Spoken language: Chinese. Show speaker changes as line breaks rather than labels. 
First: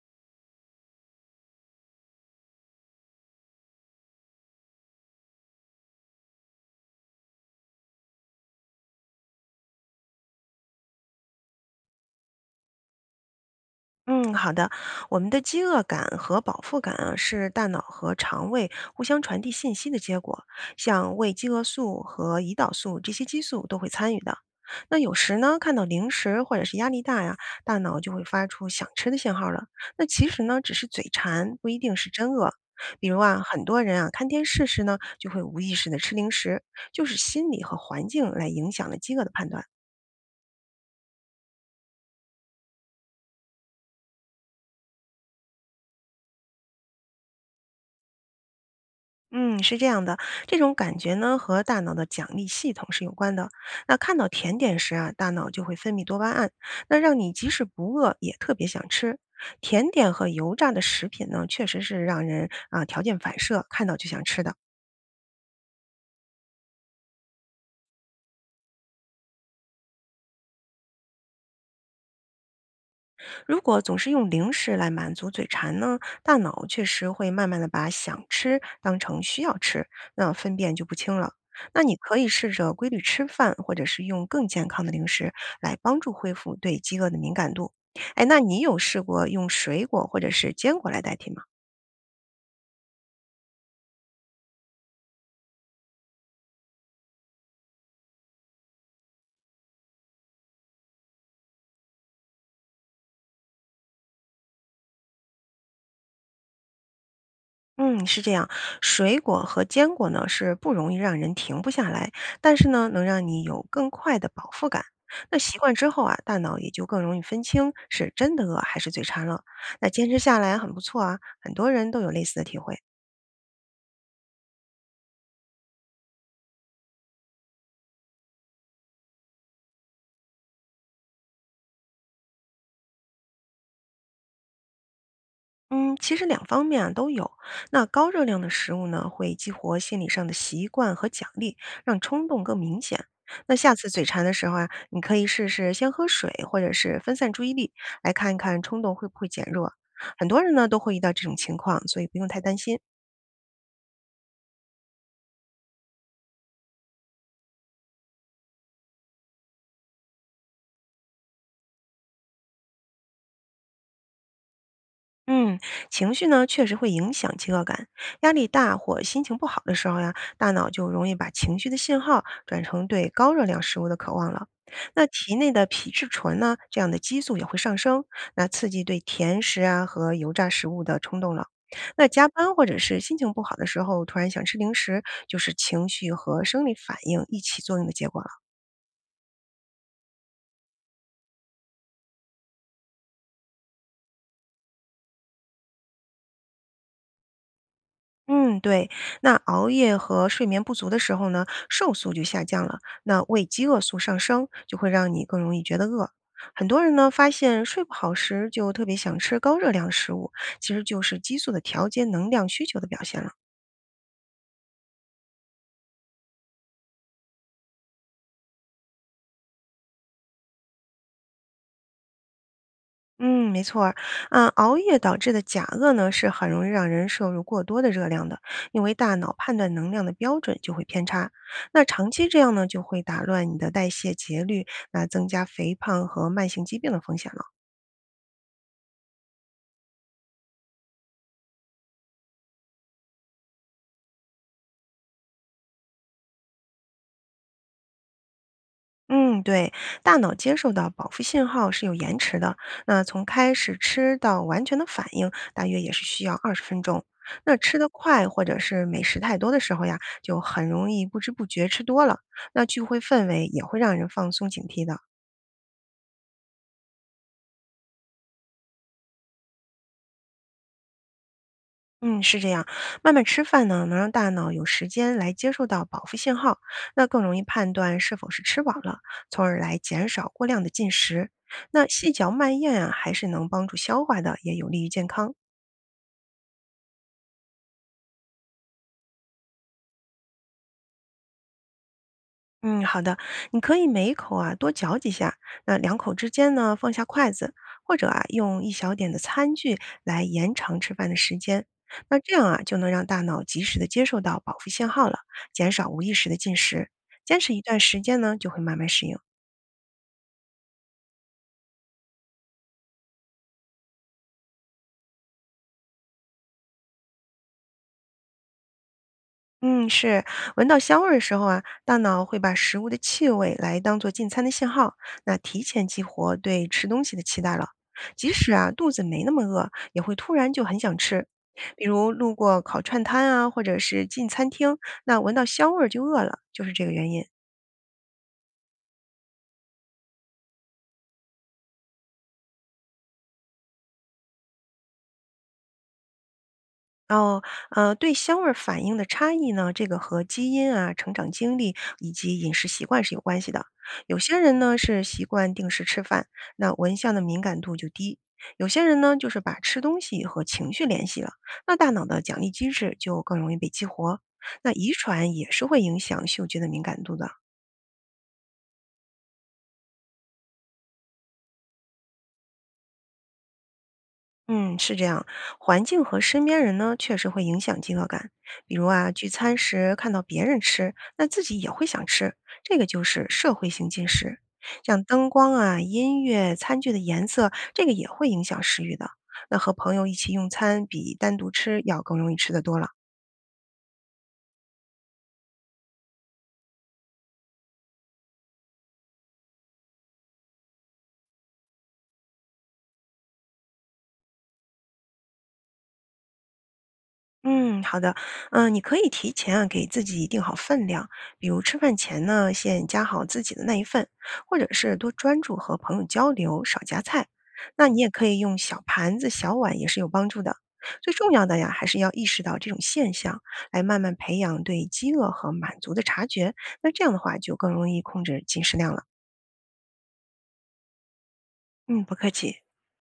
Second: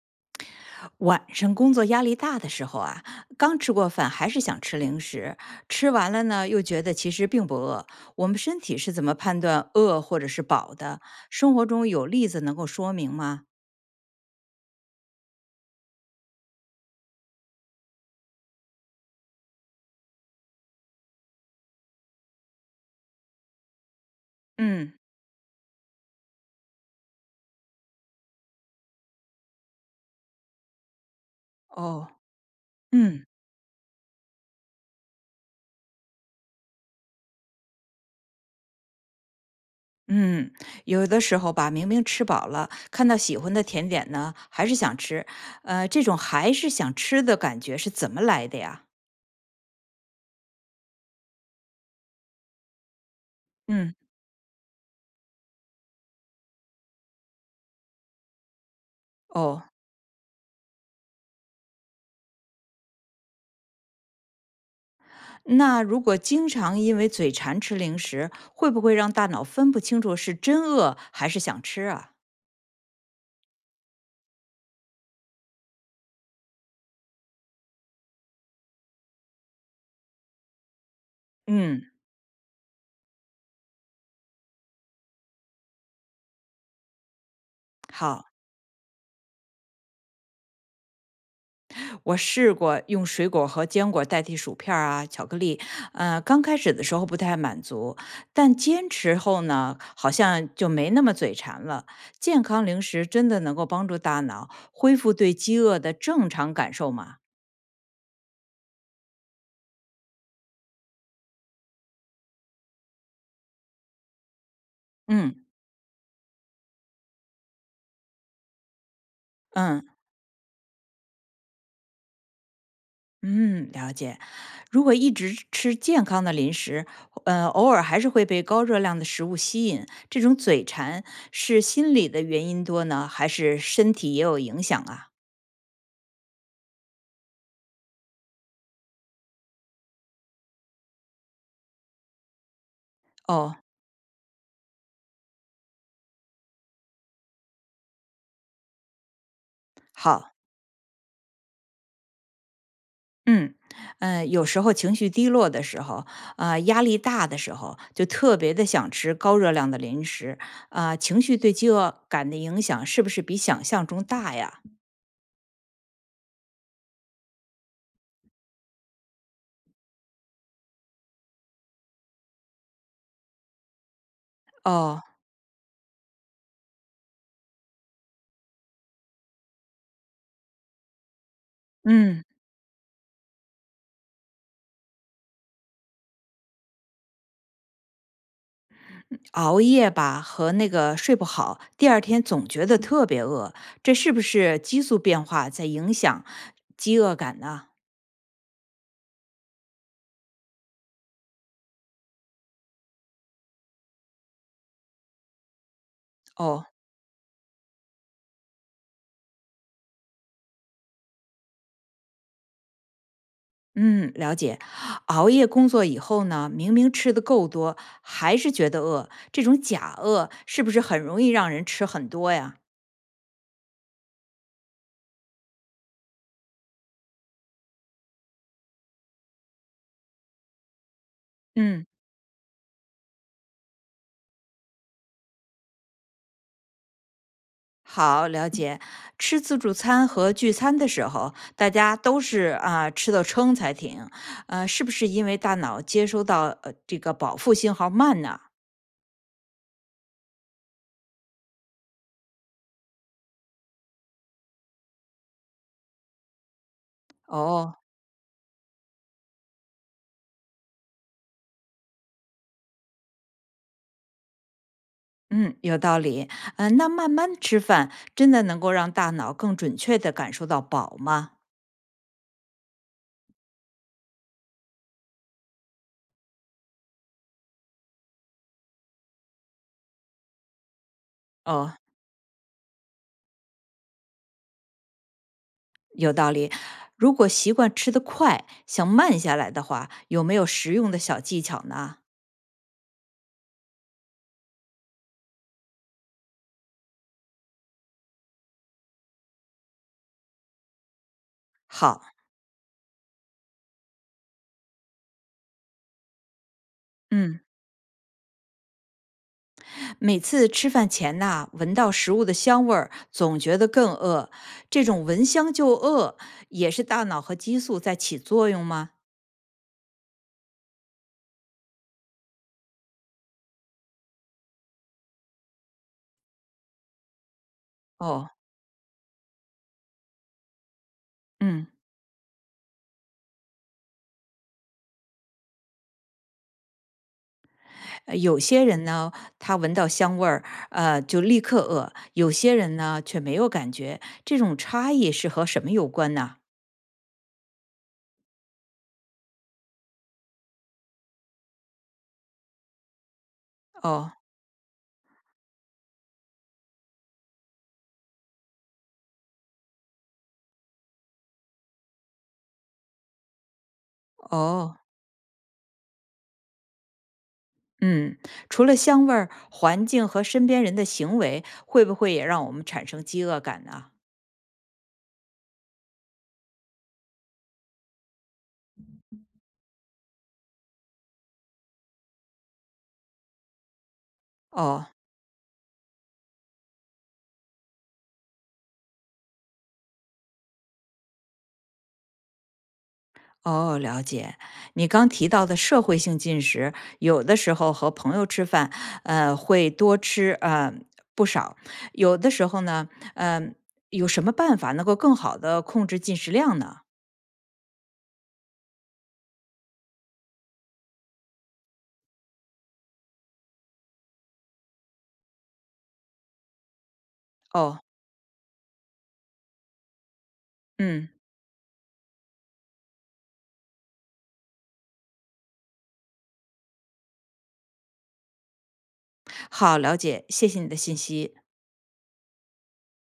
晚上工作压力大的时候啊，刚吃过饭还是想吃零食，吃完了呢又觉得其实并不饿。我们身体是怎么判断饿或者是饱的？生活中有例子能够说明吗？
嗯，好的。我们的饥饿感和饱腹感啊，是大脑和肠胃互相传递信息的结果。像胃饥饿素和胰岛素这些激素都会参与的。
嗯，
那有时呢，看到零食或者是压力大呀，大脑就会发出想吃的信号了。那其实呢，只是嘴馋，不一定
哦，
是真饿。比如
嗯
啊，很多人啊看电视时呢，就会无意识的吃零食，就是心理和环境来影响了饥饿的判断。
嗯，有的时候吧，明明吃饱了，看到喜欢的甜点呢，还是想吃。这种还是想吃的感觉是怎么来的呀？
嗯，是这样的，这种感觉呢和大脑的奖励系统是有关的。
嗯，
那看到甜点时啊，大脑就会分泌多巴胺，那让你即使不饿也特别想吃。
哦。
甜点和油炸的食品呢，确实是让人啊条件反射看到就想吃的。
那如果经常因为嘴馋吃零食，会不会让大脑分不清楚是真饿还是想吃啊？
如果总是用零食来满足嘴馋呢，大脑确实会慢慢的把想吃当成需要吃，那分辨就不清了。
嗯，
那你可以试着规律吃饭，或者是用更健康的零食来帮助恢复对饥饿的敏感度。哎，
好，
那你有试过用水果或者是坚果来代替吗？
我试过用水果和坚果代替薯片儿啊、巧克力，刚开始的时候不太满足，但坚持后呢，好像就没那么嘴馋了。健康零食真的能够帮助大脑恢复对饥饿的正常感受吗？
嗯，是这样，水果和坚果呢是不容易让人停不下来，但是呢，能让你有更快的饱腹感。
嗯
那习惯之后啊，大脑也就更容易分清是真的饿还是嘴馋了。
嗯。
那坚持下来很不错啊，很多人都有类似的体会。
嗯，了解。如果一直吃健康的零食，偶尔还是会被高热量的食物吸引，这种嘴馋是心理的原因多呢，还是身体也有影响啊？
嗯，其实两方面啊都有。那高热量的食物呢，会激活心理上的习惯和奖励，让冲动更明显。那
哦，
下次嘴馋的时候啊，你可以试试先喝水，或者是分散注意力，来看一看冲动会不会减弱。很
好，
多人呢都会遇到这种情况，所以不用太担心。
嗯，有时候情绪低落的时候，啊、压力大的时候，就特别的想吃高热量的零食，啊、情绪对饥饿感的影响是不是比想象中大呀？
嗯，情绪呢确实会影响饥饿感。压力大或心情不好的时候呀，大脑就容易把情绪的信号转成对高热量食物的渴望了。
哦，
那体内的皮质醇呢，这样的激素也会上升，那刺激对甜食啊和油炸食物的冲动了。那
嗯。
加班或者是心情不好的时候，突然想吃零食，就是情绪和生理反应一起作用的结果了。
熬夜吧和那个睡不好，第二天总觉得特别饿，这是不是激素变化在影响饥饿感呢？
嗯，对。那熬夜和睡眠不足的时候呢，瘦素就下降了，那胃饥饿素上升，就会让你更容易觉得饿。
哦，
很多人呢发现睡不好时就特别想吃高热量食物，其实就是激素的调节能量需求的表现了。
嗯，了解。熬夜工作以后呢，明明吃的够多，还是觉得饿，这种假饿是不是很容易让人吃很多呀？
嗯，没错儿。嗯，熬夜导致的假饿呢，是很容易让人摄入过多的热量的，因为大脑判断能量的标准就会偏差。那
嗯。
长期这样呢，就会打乱你的代谢节律，那增加肥胖和慢性疾病的风险了。
好，了解。吃自助餐和聚餐的时候，大家都是啊、吃到撑才停，是不是因为大脑接收到这个饱腹信号慢呢？
嗯，对，大脑接受到饱腹信号是有延迟的，那从开始吃到完全的反应，大约也是需要20分钟。那
哦，
吃得快或者是美食太多的时候呀，就很容易不知不觉吃多了。那聚会氛围也会让人放松警惕的。
嗯，有道理。嗯，那慢慢吃饭真的能够让大脑更准确地感受到饱吗？
嗯，是这样，慢慢吃饭呢，能让大脑有时间来接受到饱腹信号，那更容易判断是否是吃饱了，从而来减少过量的进食。
哦，
那细嚼慢咽啊，还是能帮助消化的，也有利于健康。
有道理。如果习惯吃得快，想慢下来的话，有没有实用的小技巧呢？
嗯，好的，你可以每一口啊多嚼几下，那两口之间呢放下筷子，或者啊用一小点的餐具来延长吃饭的时间。
好，
那这样啊就能让大脑及时的接受到饱腹信号了，减少无意识的进食。坚
嗯，
持一段时间呢，就会慢慢适应。
每次吃饭前呐，闻到食物的香味儿，总觉得更饿。这种闻香就饿，也是大脑和激素在起作用吗？
嗯，是，闻到香味儿的时候啊，大脑会把食物的气味来当做进餐的信号，那提前激活对吃东西的期待了。
哦，
即使啊肚子没那么饿，也会突然就很想吃。
嗯。
比如路过烤串摊啊，或者是进餐厅，那闻到香味儿就饿了，就是这个原因。
有些人呢，他闻到香味儿，就立刻饿；有些人呢，却没有感觉。这种差异是和什么有关呢？
然后，对香味儿反应的差异呢，这个和基因啊、成长经历以及饮食习惯是有关系的。
哦
有些人呢是习惯定时吃饭，那闻香的敏感度就低；有些人呢就是把吃东西和情绪联系了，那大脑的奖励机制就更容易被激活。那
哦，
遗传也是会影响嗅觉的敏感度的。
嗯，除了香味儿，环境和身边人的行为，会不会也让我们产生饥饿感呢？
嗯，是这样，环境和身边人呢，确实会影响饥饿感。比如啊，聚餐时看到别人吃，那自己也会想吃，这个就是社会性进食。
哦，
像灯光啊、音乐、餐具的颜色，这个也会影响食欲的。那和朋友一起用餐，比单独吃要更容易吃得多了。
哦，了解。你刚提到的社会性进食，有的时候和朋友吃饭，会多吃不少；有的时候呢，嗯、有什么办法能够更好的控制进食量呢？
嗯，好的，嗯，你可以提前啊给自己定好分量，比如吃饭前呢，先夹好自己的那一份，或者是多专注和朋友交流，少夹菜。
哦，
那你也可以用小盘子、小碗，也是有帮助的。
嗯，
最重要的呀，还是要意识到这种现象，来慢慢培养对饥饿和满足的察觉。那这样的话，就更容易控制进食量了。
好，了解，谢谢你的信息。
嗯，不客气。